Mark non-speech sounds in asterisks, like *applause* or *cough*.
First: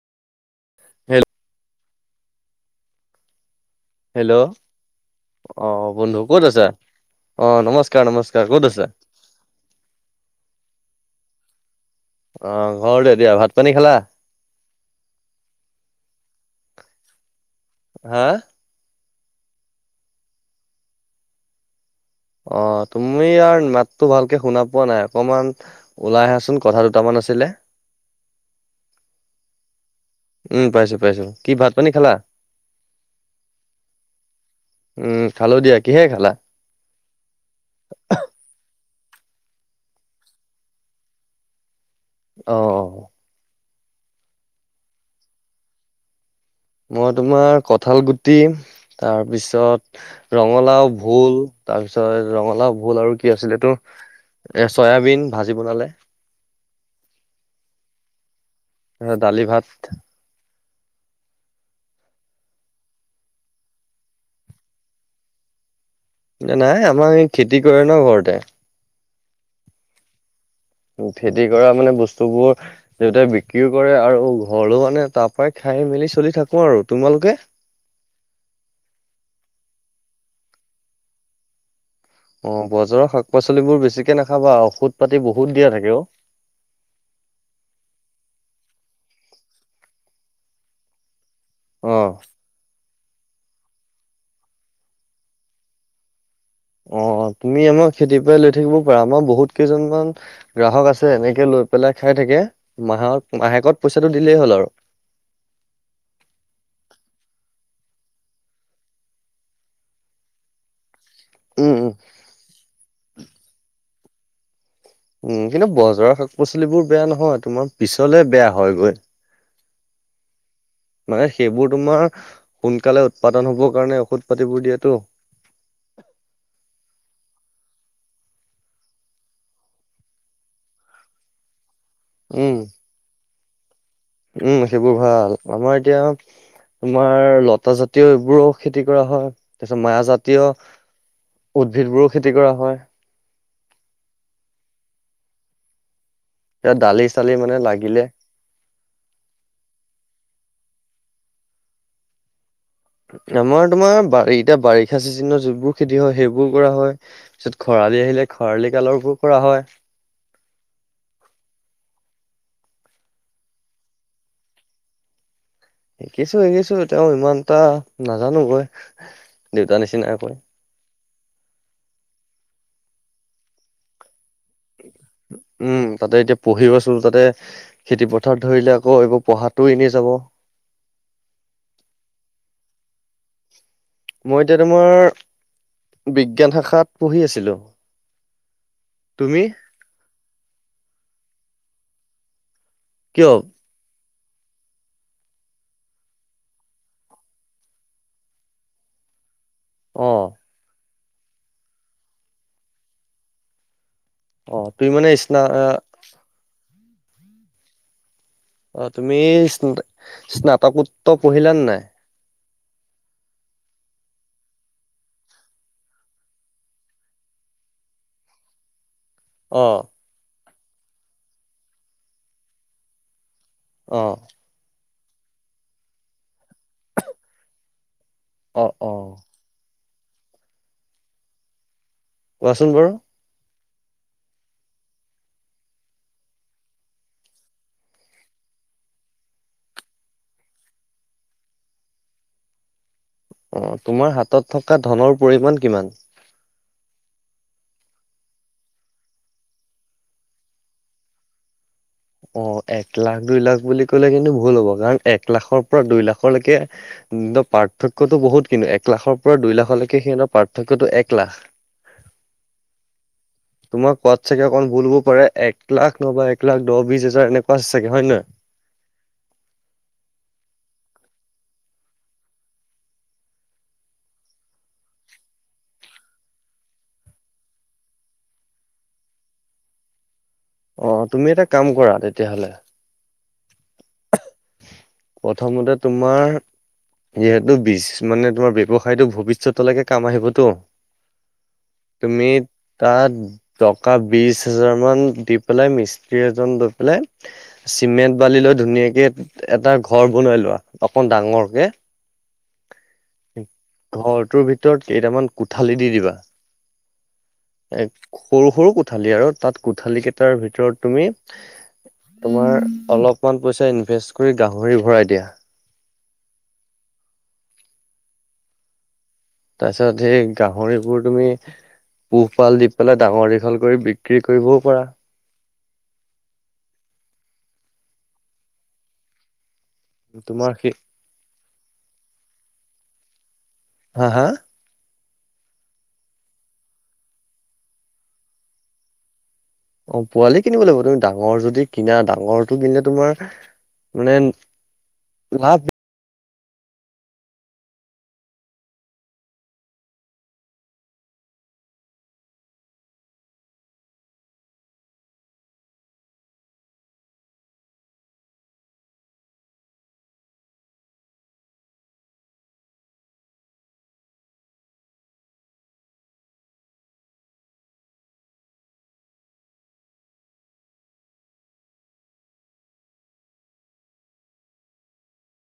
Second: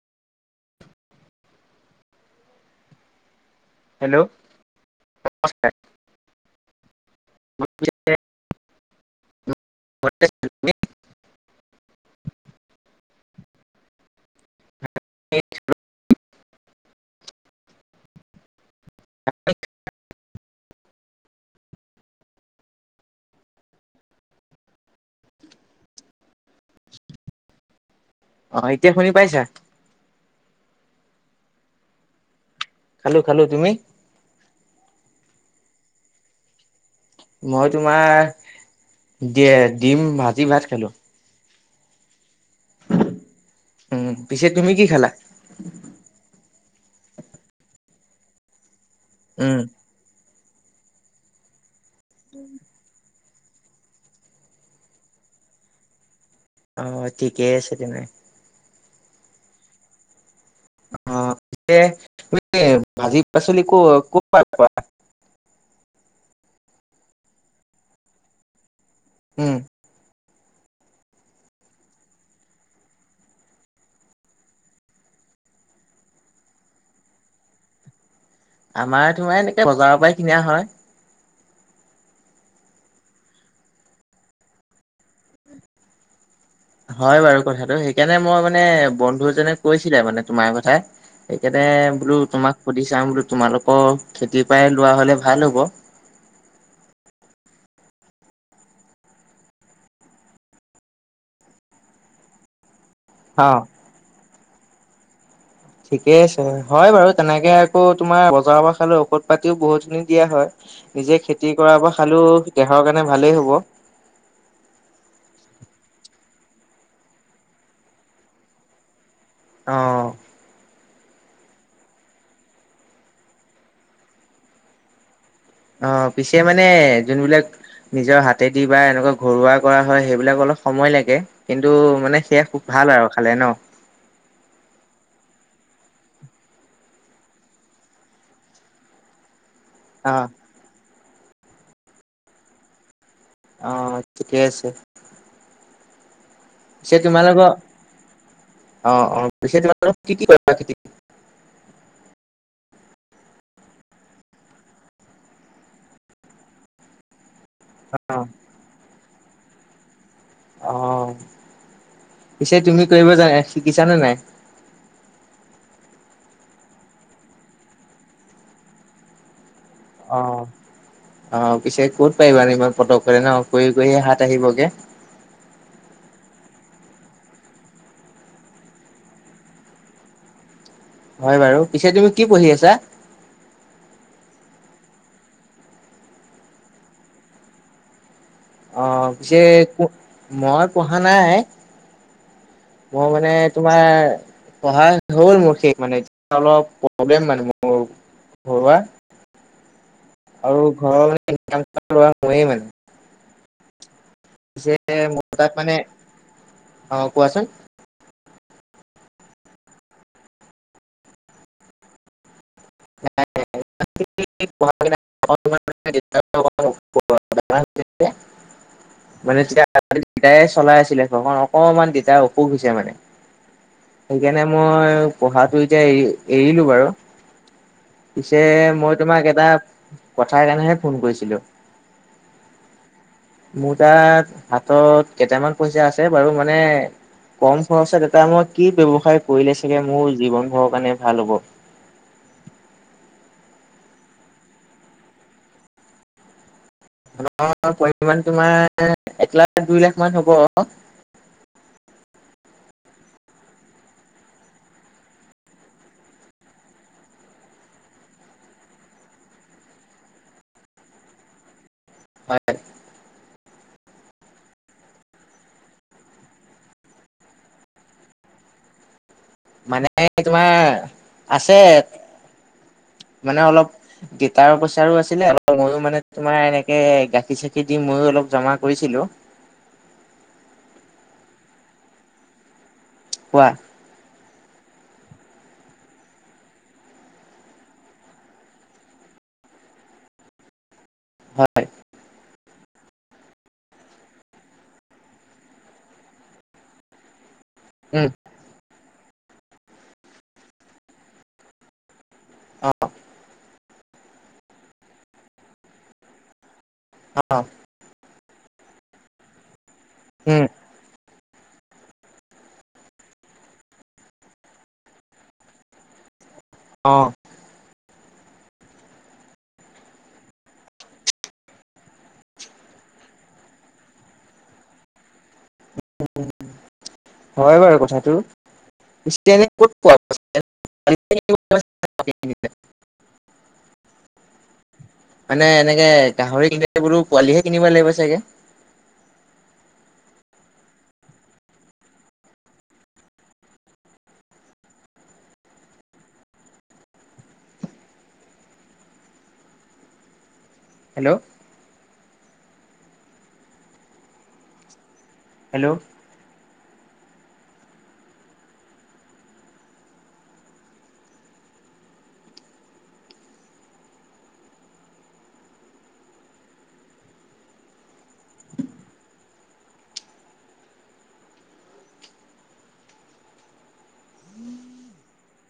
হেল। Hello নমস্কাৰ অঁ বন্ধু ক'ত আছা অঁ নমস্কাৰ নমস্কাৰ ক'ত আছা? অঁ ঘৰতে দিয়া ভাত পানী খালা। *unintelligible* হাঁ। *unintelligible* অঁ তুমি ইয়াৰ মাতটো ভালকে শুনা পোৱা নাই অকমান ওলাই আহাচোন কথা দুটামান আছিলে। অঁ এতিয়া শুনি পাইছা? উম পাইছো পাইছো কি ভাত পানী খালা। খালো খালো তুমি। উম খালো দিয়া কিহে খালা। মই তোমাৰ দিয়ে ডিম ভাজি ভাত খালো। অ অ' উম পিছে তুমি কি খালা? মই তোমাৰ কঠাল গুটি উম তাৰপিছত ৰঙালাও ভোল তাৰপিছত ৰঙালাও ভোল আৰু কি আছিলেটোৰ এ চয়াবিন ভাজি বনালে। অঁ ঠিকেই আছে তেনে। দালি ভাত। অঁ ঠিকে ভাজি পাচলী ক কপা পোৱা? নে নাই আমাৰ এই খেতি কৰে ন ঘৰতে। উম' উম খেতি কৰা মানে বস্তুবোৰ দেউতাই বিক্ৰীও কৰে আৰু ঘৰলো আনে তাৰ পাই খাই মেলি চলি থাকো আৰু তোমালোকে। আমাৰ তোমা এনেকে বজাৰৰ পৰাই কিনা হয়। অ বজাৰৰ শাক পাচলিবোৰ বেছিকে নাখাবা ঔষধ পাতি বহুত দিয়া থাকে অও। হয় বাৰু কথাটো সেইকাৰণে মই মানে বন্ধুএজনে কৈছিলে মানে তোমাৰ কথা। সেইকানে অ', বোলো তোমাক সুধি চাম বোলো তোমালোকৰ খেতিৰ পাই লোৱা হলে ভাল হ'ব। অঁ তুমি আমাৰ খেতিৰ পৰাই লৈ থাকিবও পাৰা আমাৰ বহুত কেইজনমান গ্ৰাহক আছে এনেকে লৈ পেলাই খাই থাকে মাহত অ মাহেকত পইচাটো দিলেই হ'ল আৰু। ঠিকেই আছে হয় বাৰু তেনেকে আকৌ তোমাৰ বজাৰৰ পৰা খালেও ঔষধ পাতিও বহুতখিনি দিয়া হয়। নিজে খেতি উম, কৰা উম, পৰা খালো দেহৰ কাৰণে ভালেই হ'ব। উম কিন্তু বজাৰৰ শাক পাচলিবোৰ বেয়া নহয় তোমাৰ পিছলে বেয়া হয় গৈ। অঁ। মানে সেইবোৰ তোমাৰ সোনকালে উৎপাদন হবৰ কাৰণে ঔষধ পাতিবোৰ দিয়েতো। অঁ পিছে মানে যোনবিলাক নিজৰ হাতেদি বা এনেকুৱা ঘৰুৱা কৰা হয় সেইবিলাক অলপ সময় লাগে কিন্তু মানে সেয়া উম। খুব ভাল আৰু খালে ন। উম সেইবোৰ ভাল আমাৰ এতিয়া- তোমাৰ লতা জাতীয় এইবোৰো খেতি কৰা হয়। তাছত অ', মাজাতীয় উদ্ভিদবোৰো খেতি কৰা হয়। অঁ ঠিকেই আছে। এতিয়া পিছে দালি চালি মানে লাগিলে তোমালোকৰ অ অ পিছে তোমালোকৰ কি কি *inaudible* আমাৰ তোমাৰ বা এতিয়া বাৰিষা চিজনত যিবোৰ খেতি হয় সেইবোৰ কৰা হয়। পিছত খৰালি অ', আহিলে খৰালি কালৰো কৰা হয়। অ, পিছে তুমি কৰিব জানা শিকিছানে নাই? শিকিছো শিকিছো তেওঁ ইমান এটা নাজানো মই দেউতা নিচি অ অ পিছে ক'ত পাৰিবা ইমান পতকতে ন কৰি কৰি হাত আহিবগে। উম তাতে এতিয়া পঢ়ি আছো তাতে খেতিপথাৰ ধৰিলে আকৌ এইবোৰ পঢ়াটো এনে যাব। হয় বাৰু, পিছে তুমি কি পঢ়ি আছা? মই এতিয়া তোমাৰ বিজ্ঞান শাখাত পঢ়ি আছিলো। অ তুমি পিছে কো মই পঢ়া নাই, মই কিয় মানে তোমাৰ পঢ়া হ'ল মোৰ শেষ মানে এ অলপ প্ৰব্লেম মানে মোৰ ঘৰুৱা অ'। আৰু ঘৰৰ মানেক ল *inaudible* মোৱেই মানে অ পিছে তুমি মানে মোৰ স্না তাক মানে অ কোৱাচোন? অ তুমি ইছনা স্নাতকোত্তৰ পঢ়িলানে নাই? ন *inaudible* *inaudible* মানে অ তেতিয়া তিতাই চলাই আছিলে ঘৰখন অকণমান তিতাই অসুখ হৈছে মানে। অ সেইকাৰণে মই পঢ়াটো এতিয়া এৰি এৰিলো বাৰু। পিছে অ অ মই তোমাক এটা কথাৰ কাৰণেহে ফোন কৰিছিলো। কোৱাচোন বাৰু? মোৰ তাত হাতত কেইটামান পইচা আছে বাৰু মানে কম খৰচত এটা মই কি ব্যৱসায় কৰিলে চাগে মোৰ জীৱন ঘৰৰ কাৰণে ভাল হ'ব? অ তোমাৰ হাতত থকা ধনৰ পৰিমাণ কিমান? ধনৰ পৰিমান তোমাৰ এক লাখ দুই লাখমান হ'ব। অ, এক লাখ দুই লাখ বুলি কলে কিন্তু ভুল হ'ব কাৰণ এক লাখৰ পৰা দুই লাখৰলৈকে উম ত পাৰ্থক্যতো বহুত কিনো এক লাখৰ পৰা দুই লাখলৈকে সিহঁতৰ পাৰ্থক্যটো এক লাখ। হয় তোমাক কোৱাত চাগে অঁকন ভুল হব পাৰে এক লাখ নবা এক লাখ দহ - বিছ হাজাৰ এনেকুৱা চাগে হয় নহয়? মানে তোমাৰ আছে মানে অলপ গেইটাৰ পইচাৰো আছিলে, অলপ মইও মানে তোমাৰ এনেকে গাখীৰ - চাখিৰ দি মইও অলপ জমা কৰিছিলো। অ তুমি এটা কাম কৰা তেতিয়াহলে কোৱা? প্ৰথমতে তোমাৰ যিহেতু বিছ মানে তোমাৰ ব্যৱসায়টো ভৱিষ্যতলৈকে কাম আহিবতো। হয়। তুমি তাত টকা বিশ হাজাৰ মান দি পেলাই মিস্ত্ৰী এজন লৈ পেলাই উম চিমেণ্ট বালি লৈ ধুনীয়াকে এটা ঘৰ বনাই লোৱা অকণ ডাঙৰকে অ ঘৰটোৰ ভিতৰত কেইটামান কোঠালি দি দিবা অ। এ সৰু - সৰু কোঠালি আৰু তাত কোঠালি কেইটাৰ উম ভিতৰত তুমি তোমাৰ অলপমান পইচা ইনভেষ্ট কৰি গাহৰি ভৰাই দিয়া। অঁ তাৰপিছত সেই গাহৰিবোৰ তুমি পোহপাল দি পেলাই ডাঙৰ দীঘল কৰি বিক্ৰী কৰিবও পৰা হয় বাৰু কথাটো কতোৱা তোমাৰ সেই হা হা মানে এনেকে গাহৰি কিনিলে বোলো পোৱালিহে কিনিব লাগিব চাগে অ পোৱালি কিনিব লাগিব তুমি ডাঙৰ যদি কিনা ডাঙৰটো কিনিলে তোমাৰ মানে লাভ হেল্ল' হেল্ল'